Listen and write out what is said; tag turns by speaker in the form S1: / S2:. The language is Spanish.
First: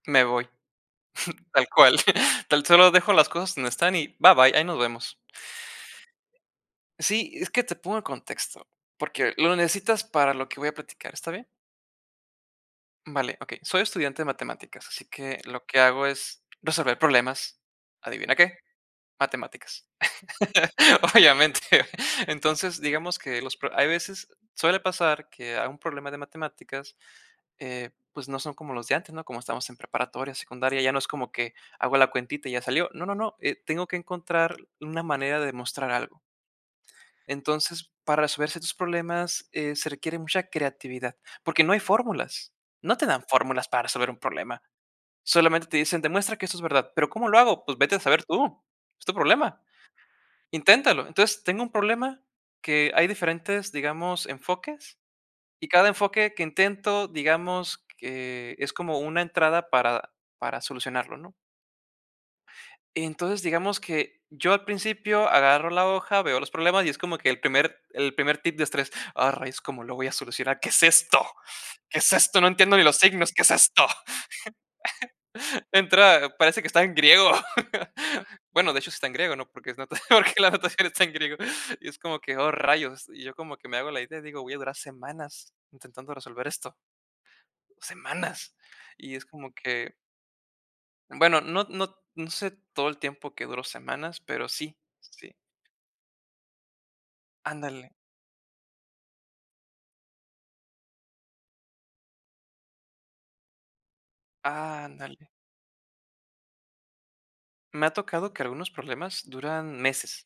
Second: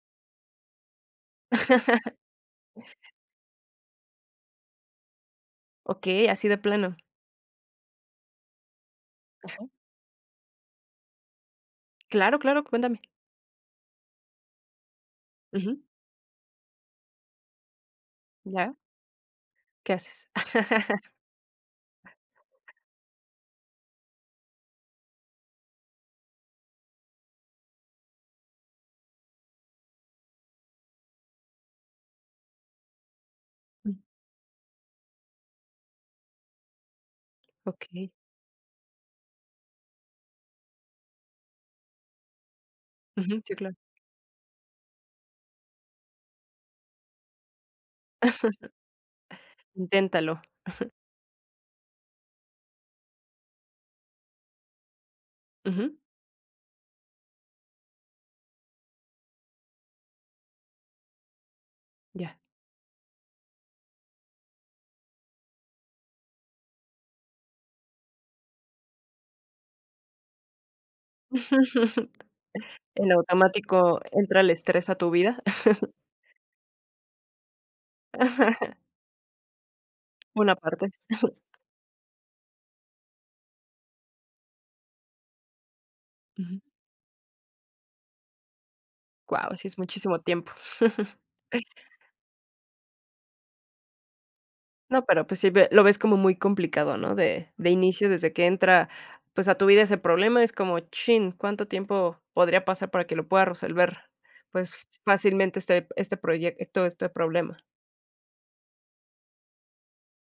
S1: Me voy tal cual. Tan solo dejo las cosas donde están y bye bye, ahí nos vemos.
S2: Okey, así de plano.
S1: Sí, es que te pongo en contexto, porque lo
S2: Ajá.
S1: necesitas para lo que voy a platicar, ¿está bien?
S2: Claro, claro, cuéntame.
S1: Vale, okey. Soy estudiante de matemáticas, así que lo que
S2: Ujú.
S1: hago es, resolver problemas. ¿Adivina qué?
S2: Ya.
S1: Matemáticas,
S2: ¿Qué haces?
S1: obviamente. Entonces, digamos que los pro hay veces suele pasar que a un problema de matemáticas, eh, pues, no son como los de antes, ¿no? Como estamos en preparatoria, secundaria, ya no es como que, hago la cuentita y ya salió. No, no, no, eh, tengo que encontrar una manera de mostrar algo. Entonces,
S2: Okey.
S1: para resolver ciertos problemas, eh, se requiere mucha creatividad porque no hay fórmulas. No te dan
S2: Ujú. Sí,
S1: fórmulas
S2: cla
S1: para resolver un problema. Solamente te dicen: "Demuestra que eso es verdad, '¿pero cómo lo hago?' Pues vete a saber tú. Es tu problema.
S2: Inténtalo.
S1: Inténtalo". Entonces, tengo un problema que hay diferentes, digamos, enfoques y cada
S2: Ujú.
S1: enfoque que intento, digamos, que es como una entrada para para solucionarlo, ¿no?
S2: Ya.
S1: Entonces, digamos que yo al principio agarro la hoja, veo los problemas y es como que el primer el primer tip de estrés. Ah, rayos, ¿cómo lo voy a solucionar? ¿Qué es esto? ¿Qué es esto? ¡No entiendo ni los
S2: En
S1: signos! ¿Qué es esto?
S2: automático entra el estrés a tu vida.
S1: De entrada parece que está en griego. Bueno, de hecho, está en griego, ¿no? Porque es nota porque la
S2: Una
S1: notación
S2: parte.
S1: está en griego. Y es como que, ¡oh, rayos! Y yo como que me hago la idea y digo: "Voy a durar semanas intentando resolver
S2: Ujú.
S1: esto". Semanas, y es como
S2: Guau, sí es
S1: que
S2: muchísimo tiempo.
S1: bueno, no no no sé todo el tiempo que duró semanas, pero sí,
S2: No, pero
S1: sí.
S2: pues sí ve lo ves como muy complicado, ¿no? De de
S1: Ándale.
S2: inicio, desde que entra, pues, a tu vida ese problema, es como, chin, ¿cuánto tiempo podría pasar para que lo pueda resolver, pues,
S1: Ándale.
S2: fácilmente este este proyecto, este problema?
S1: Me ha tocado que algunos problemas duran meses.